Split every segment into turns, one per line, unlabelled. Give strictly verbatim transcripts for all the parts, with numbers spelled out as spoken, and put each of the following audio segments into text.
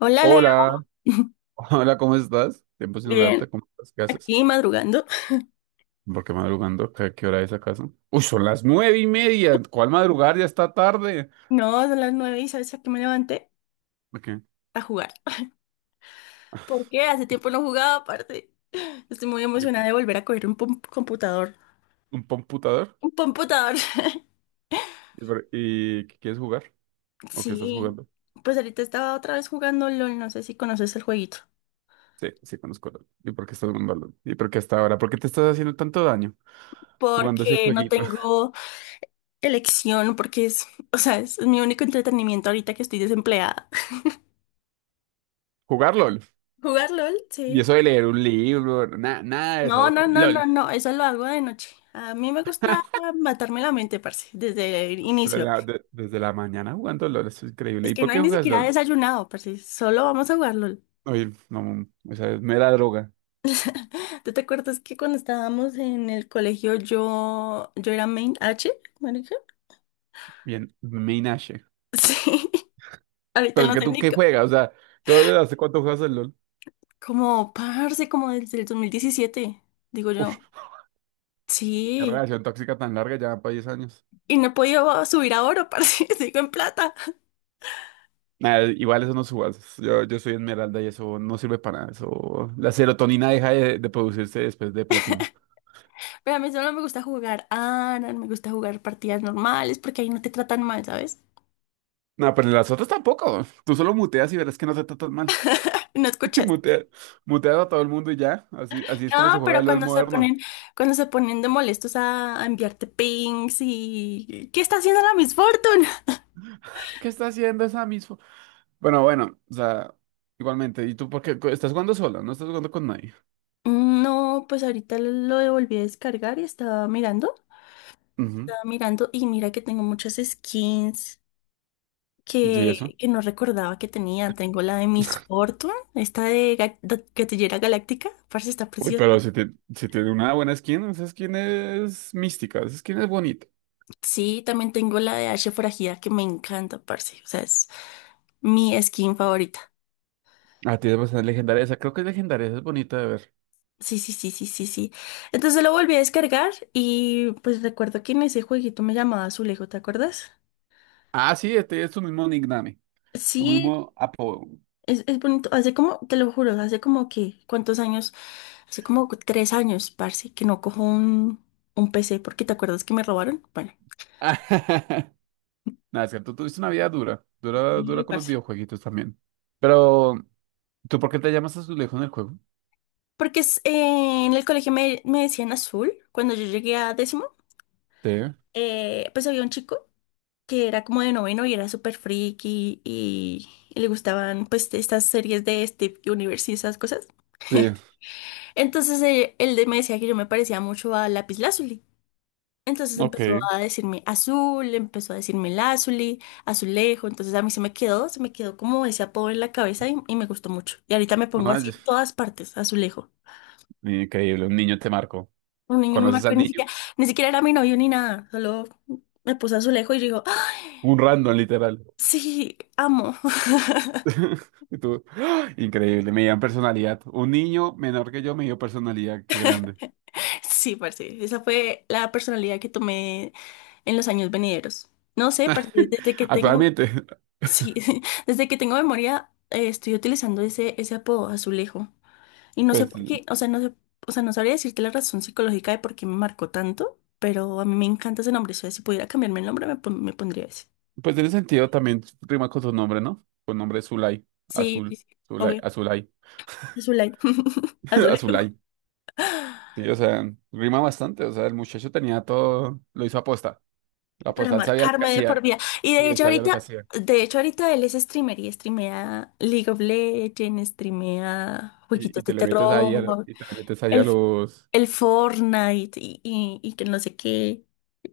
Hola Leo.
Hola, hola, ¿cómo estás? Tiempo sin
Bien,
hablarte, ¿cómo estás? ¿Qué haces?
aquí madrugando.
¿Por qué madrugando? ¿Qué, qué hora es acaso? Uy, son las nueve y media. ¿Cuál madrugar? Ya está tarde.
No, son las nueve y sabes a qué me levanté:
¿Por ¿Qué?
a jugar. ¿Por qué? Hace tiempo no jugaba, aparte. Estoy muy
¿Y
emocionada de volver a coger un pom- computador.
¿Un computador?
Un computador.
¿Y, por- y qué quieres jugar? ¿O qué estás
Sí,
jugando?
pues ahorita estaba otra vez jugando LOL, no sé si conoces el jueguito.
Sí, sí, conozco. LOL. ¿Y por qué estás jugando LOL? ¿Y por qué hasta ahora? ¿Por qué te estás haciendo tanto daño jugando ese
Porque no
jueguito?
tengo elección, porque es, o sea, es mi único entretenimiento ahorita que estoy desempleada.
¿Jugar LOL?
¿Jugar LOL?
Y
Sí.
eso de leer un libro, nada, nada de
No,
eso.
no, no, no,
LOL.
no, eso lo hago de noche. A mí me gusta matarme la mente, parce, desde el
Pero
inicio.
la- de- desde la mañana jugando LOL, eso es increíble.
Es
¿Y
que
por
no hay
qué
ni
juegas
siquiera
LOL?
desayunado, parce, solo vamos a jugar LOL.
Oye, no, esa es mera droga.
¿Tú te acuerdas que cuando estábamos en el colegio yo, yo era main H, marica?
Bien, Minache.
Sí, ahorita
Pero es
no
que
sé
tú,
ni
¿qué
co-
juegas? O sea, ¿tú desde hace cuánto juegas el LOL?
como, parce, como desde el dos mil diecisiete, digo
Uf,
yo.
qué
Sí,
relación tóxica tan larga, ya para diez años.
y no he podido subir a oro, parce, sigo en plata.
Nada, igual eso no subas. Yo, yo soy Esmeralda y eso no sirve para nada. Eso, la serotonina deja de, de producirse después de platino.
Pero a mí solo me gusta jugar A R A N, me gusta jugar partidas normales, porque ahí no te tratan mal, ¿sabes?
No, pero las otras tampoco. Tú solo muteas y verás que no te tratan mal.
No escuchas.
Mutea, muteas a todo el mundo y ya. Así, así es como se
No,
juega
pero
el LOL
cuando se
moderno.
ponen, cuando se ponen de molestos a, a enviarte pings y ¿qué está haciendo la Miss Fortune?
Ay, ¿qué está haciendo esa misma? Bueno, bueno, o sea, igualmente. ¿Y tú por qué estás jugando solo? No estás jugando con nadie.
No, pues ahorita lo volví a descargar y estaba mirando,
Ujú.
estaba mirando y mira que tengo muchas skins
¿Y
que,
eso?
que no recordaba que tenía. Tengo la de Miss Fortune, esta de, Ga- de Gatillera Galáctica, parce, está
Uy,
preciosa.
pero si, te, si tiene una buena skin, esa skin es mística, esa skin es bonita.
Sí, también tengo la de Ashe Forajida que me encanta, parce. O sea, es mi skin favorita.
Ah, tiene bastante legendaria, esa creo que es legendaria, esa es bonita de ver.
Sí, sí, sí, sí, sí, sí. Entonces lo volví a descargar y pues recuerdo que en ese jueguito me llamaba Azulejo, ¿te acuerdas?
Ah, sí, este es tu mismo nickname, tu
Sí,
mismo apodo.
es, es bonito. Hace como, te lo juro, hace como que, ¿cuántos años? Hace como tres años, parce, que no cojo un, un P C porque ¿te acuerdas que me robaron? Bueno,
Nada, es que tú tuviste una vida dura, dura,
sí,
dura con los
parce.
videojueguitos también. Pero, ¿tú por qué te llamas Azulejo en el juego?
Porque es, eh, en el colegio me, me decían azul cuando yo llegué a décimo.
Sí,
Eh, pues había un chico que era como de noveno y era súper friki y, y le gustaban pues estas series de Steve Universe y esas cosas.
sí,
Entonces eh, él me decía que yo me parecía mucho a Lazuli. Entonces
ok.
empezó
Ay,
a decirme azul, empezó a decirme Lazuli, azulejo. Entonces a mí se me quedó, se me quedó como ese apodo en la cabeza y, y me gustó mucho. Y ahorita me pongo así en todas partes, azulejo.
increíble, un niño te marcó.
Un niño me
¿Conoces
marcó
al
y ni
niño?
siquiera, ni siquiera era mi novio ni nada, solo me puso azulejo y yo digo, ¡ah,
Un random, literal.
sí, amo!
Y tú, ¡ah! Increíble, me dieron personalidad. Un niño menor que yo me dio personalidad, qué grande.
Sí, parce. Esa fue la personalidad que tomé en los años venideros. No sé, parce, desde que tengo,
Actualmente,
sí, desde que tengo memoria, eh, estoy utilizando ese, ese apodo, azulejo. Y no sé
pues,
por qué, o sea, no sé, o sea, no sabría decirte la razón psicológica de por qué me marcó tanto, pero a mí me encanta ese nombre. O sea, si pudiera cambiarme el nombre, me, pon- me pondría ese.
pues en ese sentido también rima con su nombre, ¿no? Con nombre es Zulay,
Sí, sí,
Azul,
sí,
Zulay,
obvio.
Azulay,
Azulay. Azulejo.
Azulay. Sí, o sea, rima bastante, o sea, el muchacho tenía todo, lo hizo aposta. La
Para
aposta, él sabía lo que
marcarme de
hacía,
por vida. Y
y
de
él
hecho
sabía lo que
ahorita,
hacía.
de hecho ahorita él es streamer y streamea League of Legends, streamea
Y,
jueguitos
y
de
te le metes ahí a,
terror,
y te le metes ahí a
el,
los,
el Fortnite y, y, y que no sé qué.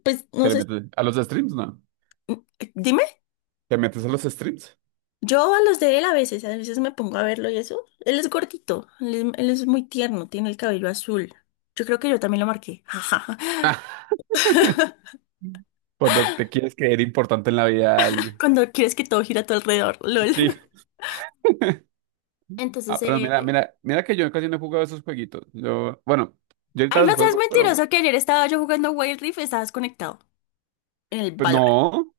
Pues
te
no
le
sé,
metes a los streams, ¿no?
mm, dime,
¿Te metes a los streams?
yo a los de él a veces, a veces me pongo a verlo y eso. Él es gordito, él es, él es muy tierno, tiene el cabello azul. Yo creo que yo también lo marqué.
Cuando te quieres creer importante en la vida de alguien.
Cuando quieres que todo gira a tu alrededor, LOL.
Sí. Ah,
Entonces,
pero mira,
eh,
mira, mira que yo casi no he jugado esos jueguitos. Yo, bueno, yo
ay,
ahorita los
no seas
juego, pero,
mentiroso que ayer estaba yo jugando Wild Rift y estabas conectado en el
pero
Valorant.
no,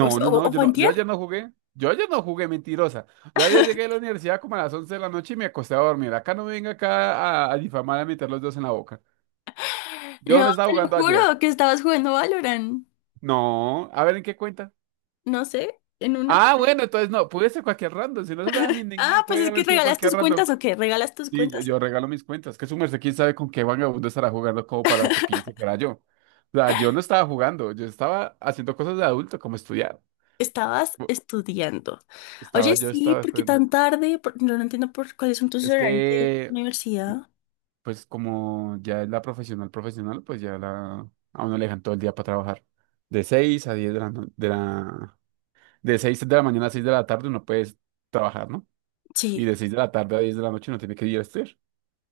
O sea,
no,
o,
no,
o
yo
fue
no, yo
antier.
ayer no jugué. Yo ayer no jugué, mentirosa. Yo ayer llegué a la universidad como a las once de la noche y me acosté a dormir. Acá no me venga acá a, a difamar, a meter los dos en la boca. Yo
No,
no estaba
te lo
jugando ayer.
juro que estabas jugando Valorant.
No, a ver en qué cuenta.
No sé, en una...
Ah, bueno, entonces no, pude ser cualquier random. Si no se sabe mi nickname,
Ah, pues
puede
es que
haber sido
regalas
cualquier
tus
random.
cuentas o qué, regalas tus
Sí, yo,
cuentas o
yo
qué.
regalo mis cuentas. Que su merced, quién sabe con qué vagabundo estará jugando como para que piense que era yo. O sea, yo no estaba jugando, yo estaba haciendo cosas de adulto, como estudiar.
Estabas
Bu-
estudiando.
Estaba
Oye,
yo,
sí,
estaba
¿por qué
estudiando.
tan tarde? Por- no, no entiendo por cuáles son tus
Es
horarios de
que,
universidad.
pues, como ya es la profesional profesional, pues ya la, a uno le dejan todo el día para trabajar. De seis a diez de la, no- de la, de seis de la mañana a seis de la tarde uno puede trabajar, ¿no? Y
Sí.
de seis de la tarde a diez de la noche uno tiene que ir a estudiar.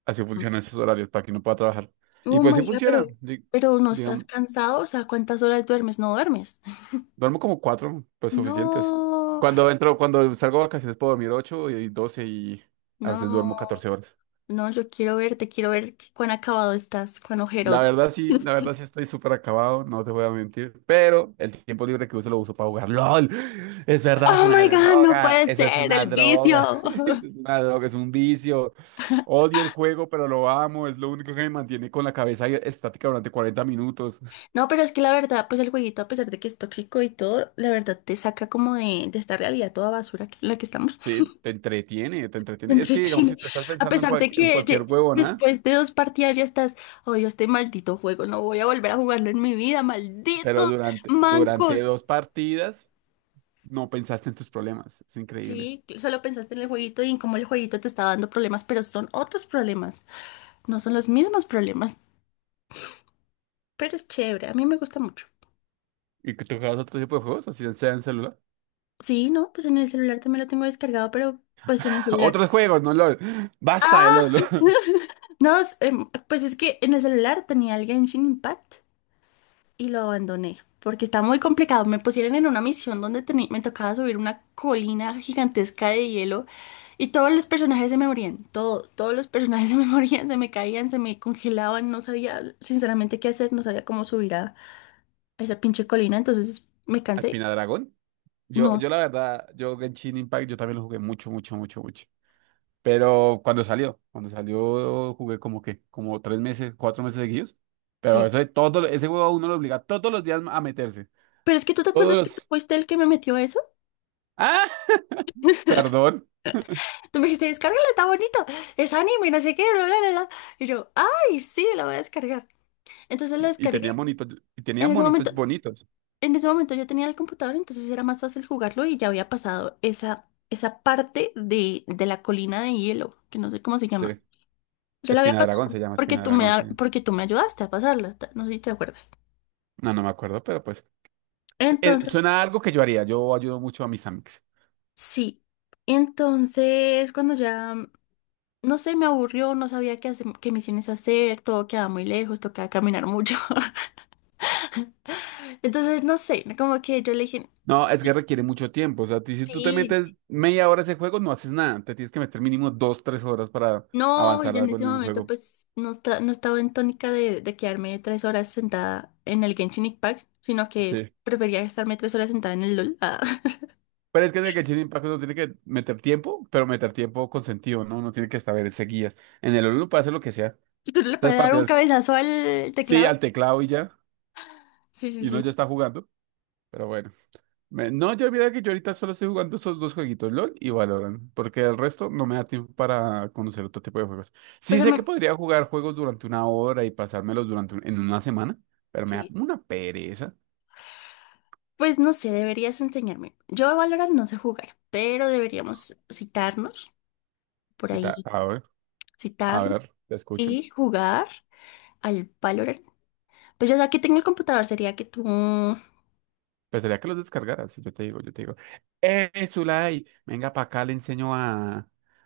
Así funcionan esos horarios para que uno pueda trabajar. Y
Oh
pues sí
my God,
funciona.
pero, pero no estás
Digamos,
cansado, o sea, ¿cuántas horas duermes? No duermes.
duermo como cuatro, pues suficientes.
No,
Cuando entro, cuando salgo de vacaciones puedo dormir ocho y doce y a veces duermo
no.
catorce horas.
No, yo quiero verte, quiero ver qué- cuán acabado estás, cuán
La
ojeroso.
verdad sí, la verdad sí estoy súper acabado, no te voy a mentir, pero el tiempo libre que uso lo uso para jugar. ¡LOL! Es verdad, es
Oh
una
my God, no
droga,
puede
eso es
ser,
una
el
droga,
vicio.
eso es una droga, es un vicio. Odio el juego, pero lo amo, es lo único que me mantiene con la cabeza estática durante cuarenta minutos.
No, pero es que la verdad, pues el jueguito, a pesar de que es tóxico y todo, la verdad te saca como de, de esta realidad toda basura que- en la que estamos.
Sí, te entretiene, te
Te
entretiene. Es que digamos, si
entretiene.
tú estás
A
pensando en,
pesar
cual-
de
en
que
cualquier
ye-
huevona,
después de dos partidas ya estás, odio este maldito juego, no voy a volver a jugarlo en mi vida,
pero
malditos
durante, durante
mancos.
dos partidas no pensaste en tus problemas. Es increíble.
Sí, que solo pensaste en el jueguito y en cómo el jueguito te está dando problemas, pero son otros problemas, no son los mismos problemas. Pero es chévere, a mí me gusta mucho.
¿Y que tú otro tipo de juegos? Así sea en celular.
Sí, no, pues en el celular también lo tengo descargado, pero pues en el celular.
Otros juegos, no LOL. Basta de
¡Ah!
LOL.
No, es, em, pues es que en el celular tenía el Genshin Impact y lo abandoné porque está muy complicado. Me pusieron en una misión donde teni- me tocaba subir una colina gigantesca de hielo y todos los personajes se me morían, todos, todos los personajes se me morían, se me caían, se me congelaban, no sabía sinceramente qué hacer, no sabía cómo subir a a esa pinche colina, entonces me cansé.
Espina Dragón. Yo,
No,
yo la verdad, yo Genshin Impact, yo también lo jugué mucho, mucho, mucho, mucho. Pero cuando salió, cuando salió jugué como que, como tres meses, cuatro meses seguidos. Pero
sí.
eso de todo, ese juego a uno lo obliga todos los días a meterse.
Pero es que tú te
Todos
acuerdas que tú
los...
fuiste el que me metió eso.
¡Ah! Perdón.
Tú me dijiste, descárgala, está bonito, es anime, no sé qué, bla, bla, bla, bla. Y yo, ay, sí, la voy a descargar. Entonces la
Y
descargué.
tenía monitos, y tenía
En ese
monitos
momento,
bonitos.
en ese momento yo tenía el computador, entonces era más fácil jugarlo y ya había pasado esa, esa parte de, de la colina de hielo, que no sé cómo se llama.
Sí,
Ya la había
Espina de Dragón
pasado
se llama
porque
Espina de
tú me,
Dragón, sí.
a- porque tú me ayudaste a pasarla, ta- no sé si te acuerdas.
No, no me acuerdo, pero pues s- eh,
Entonces,
suena a algo que yo haría. Yo ayudo mucho a mis amigos.
sí. Entonces, cuando ya, no sé, me aburrió, no sabía qué, hace- qué misiones hacer, todo quedaba muy lejos, tocaba caminar mucho. Entonces, no sé, como que yo le dije,
No, es que requiere mucho tiempo. O sea, ti- si tú te
sí,
metes media hora a ese juego, no haces nada. Te tienes que meter mínimo dos, tres horas para
no,
avanzar
yo en
algo
ese
en el
momento
juego.
pues no, esta- no estaba en tónica de, de quedarme tres horas sentada en el Genshin Impact, sino que
Sí.
prefería estarme tres horas sentada en el LOL. Ah.
Pero es que en el Genshin Impact uno tiene que meter tiempo, pero meter tiempo con sentido, ¿no? Uno tiene que saber seguidas. En el uno puede hacer lo que sea.
¿Tú no le
Las
puedes dar un
partidas,
cabezazo al
sí,
teclado?
al teclado y ya.
Sí, sí,
Y uno
sí,
ya
sí.
está jugando. Pero bueno. Me- No, yo mira que yo ahorita solo estoy jugando esos dos jueguitos, LOL y Valorant, porque el resto no me da tiempo para conocer otro tipo de juegos.
Pues
Sí
a
sé que
mí-
podría jugar juegos durante una hora y pasármelos durante un- en una semana, pero me da
sí.
como una pereza.
Pues no sé, deberías enseñarme. Yo a Valorant no sé jugar, pero deberíamos citarnos por
Sí, ta-
ahí,
a ver, a
citarnos
ver, te escucho.
y jugar al Valorant. Pues yo ya que tengo el computador sería que tú...
Pensaría que los descargaras, si yo te digo, yo te digo, ¡eh, Zulay! Venga para acá, le enseño a,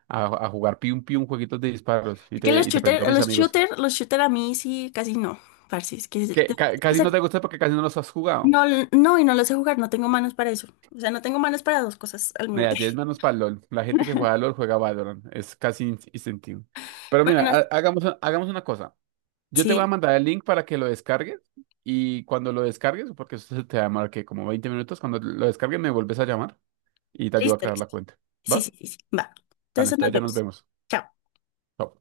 a, a jugar pium pium jueguitos de disparos y
Que
te,
los
y te presento
shooters
a mis
los
amigos.
shooter, los shooter a mí sí casi no, parce, es que es-
Que ca-
o
casi
sea,
no te gusta porque casi no los has jugado.
no, no, y no lo sé jugar, no tengo manos para eso. O sea, no tengo manos para dos cosas al mismo
Mira, diez manos para LOL. La gente que
tiempo.
juega LOL juega Valorant. Es casi in- instintivo. Pero mira,
Bueno, no,
ha- hagamos, hagamos una cosa. Yo te voy a
sí,
mandar el link para que lo descargues. Y cuando lo descargues, porque eso se te va a llamar que como veinte minutos, cuando lo descargues me vuelves a llamar y te ayudo a
listo,
crear la
listo.
cuenta.
Sí,
¿Va?
sí, sí, sí, va.
Vale,
Entonces nos
entonces ya nos
vemos.
vemos.
Chao.
Chao.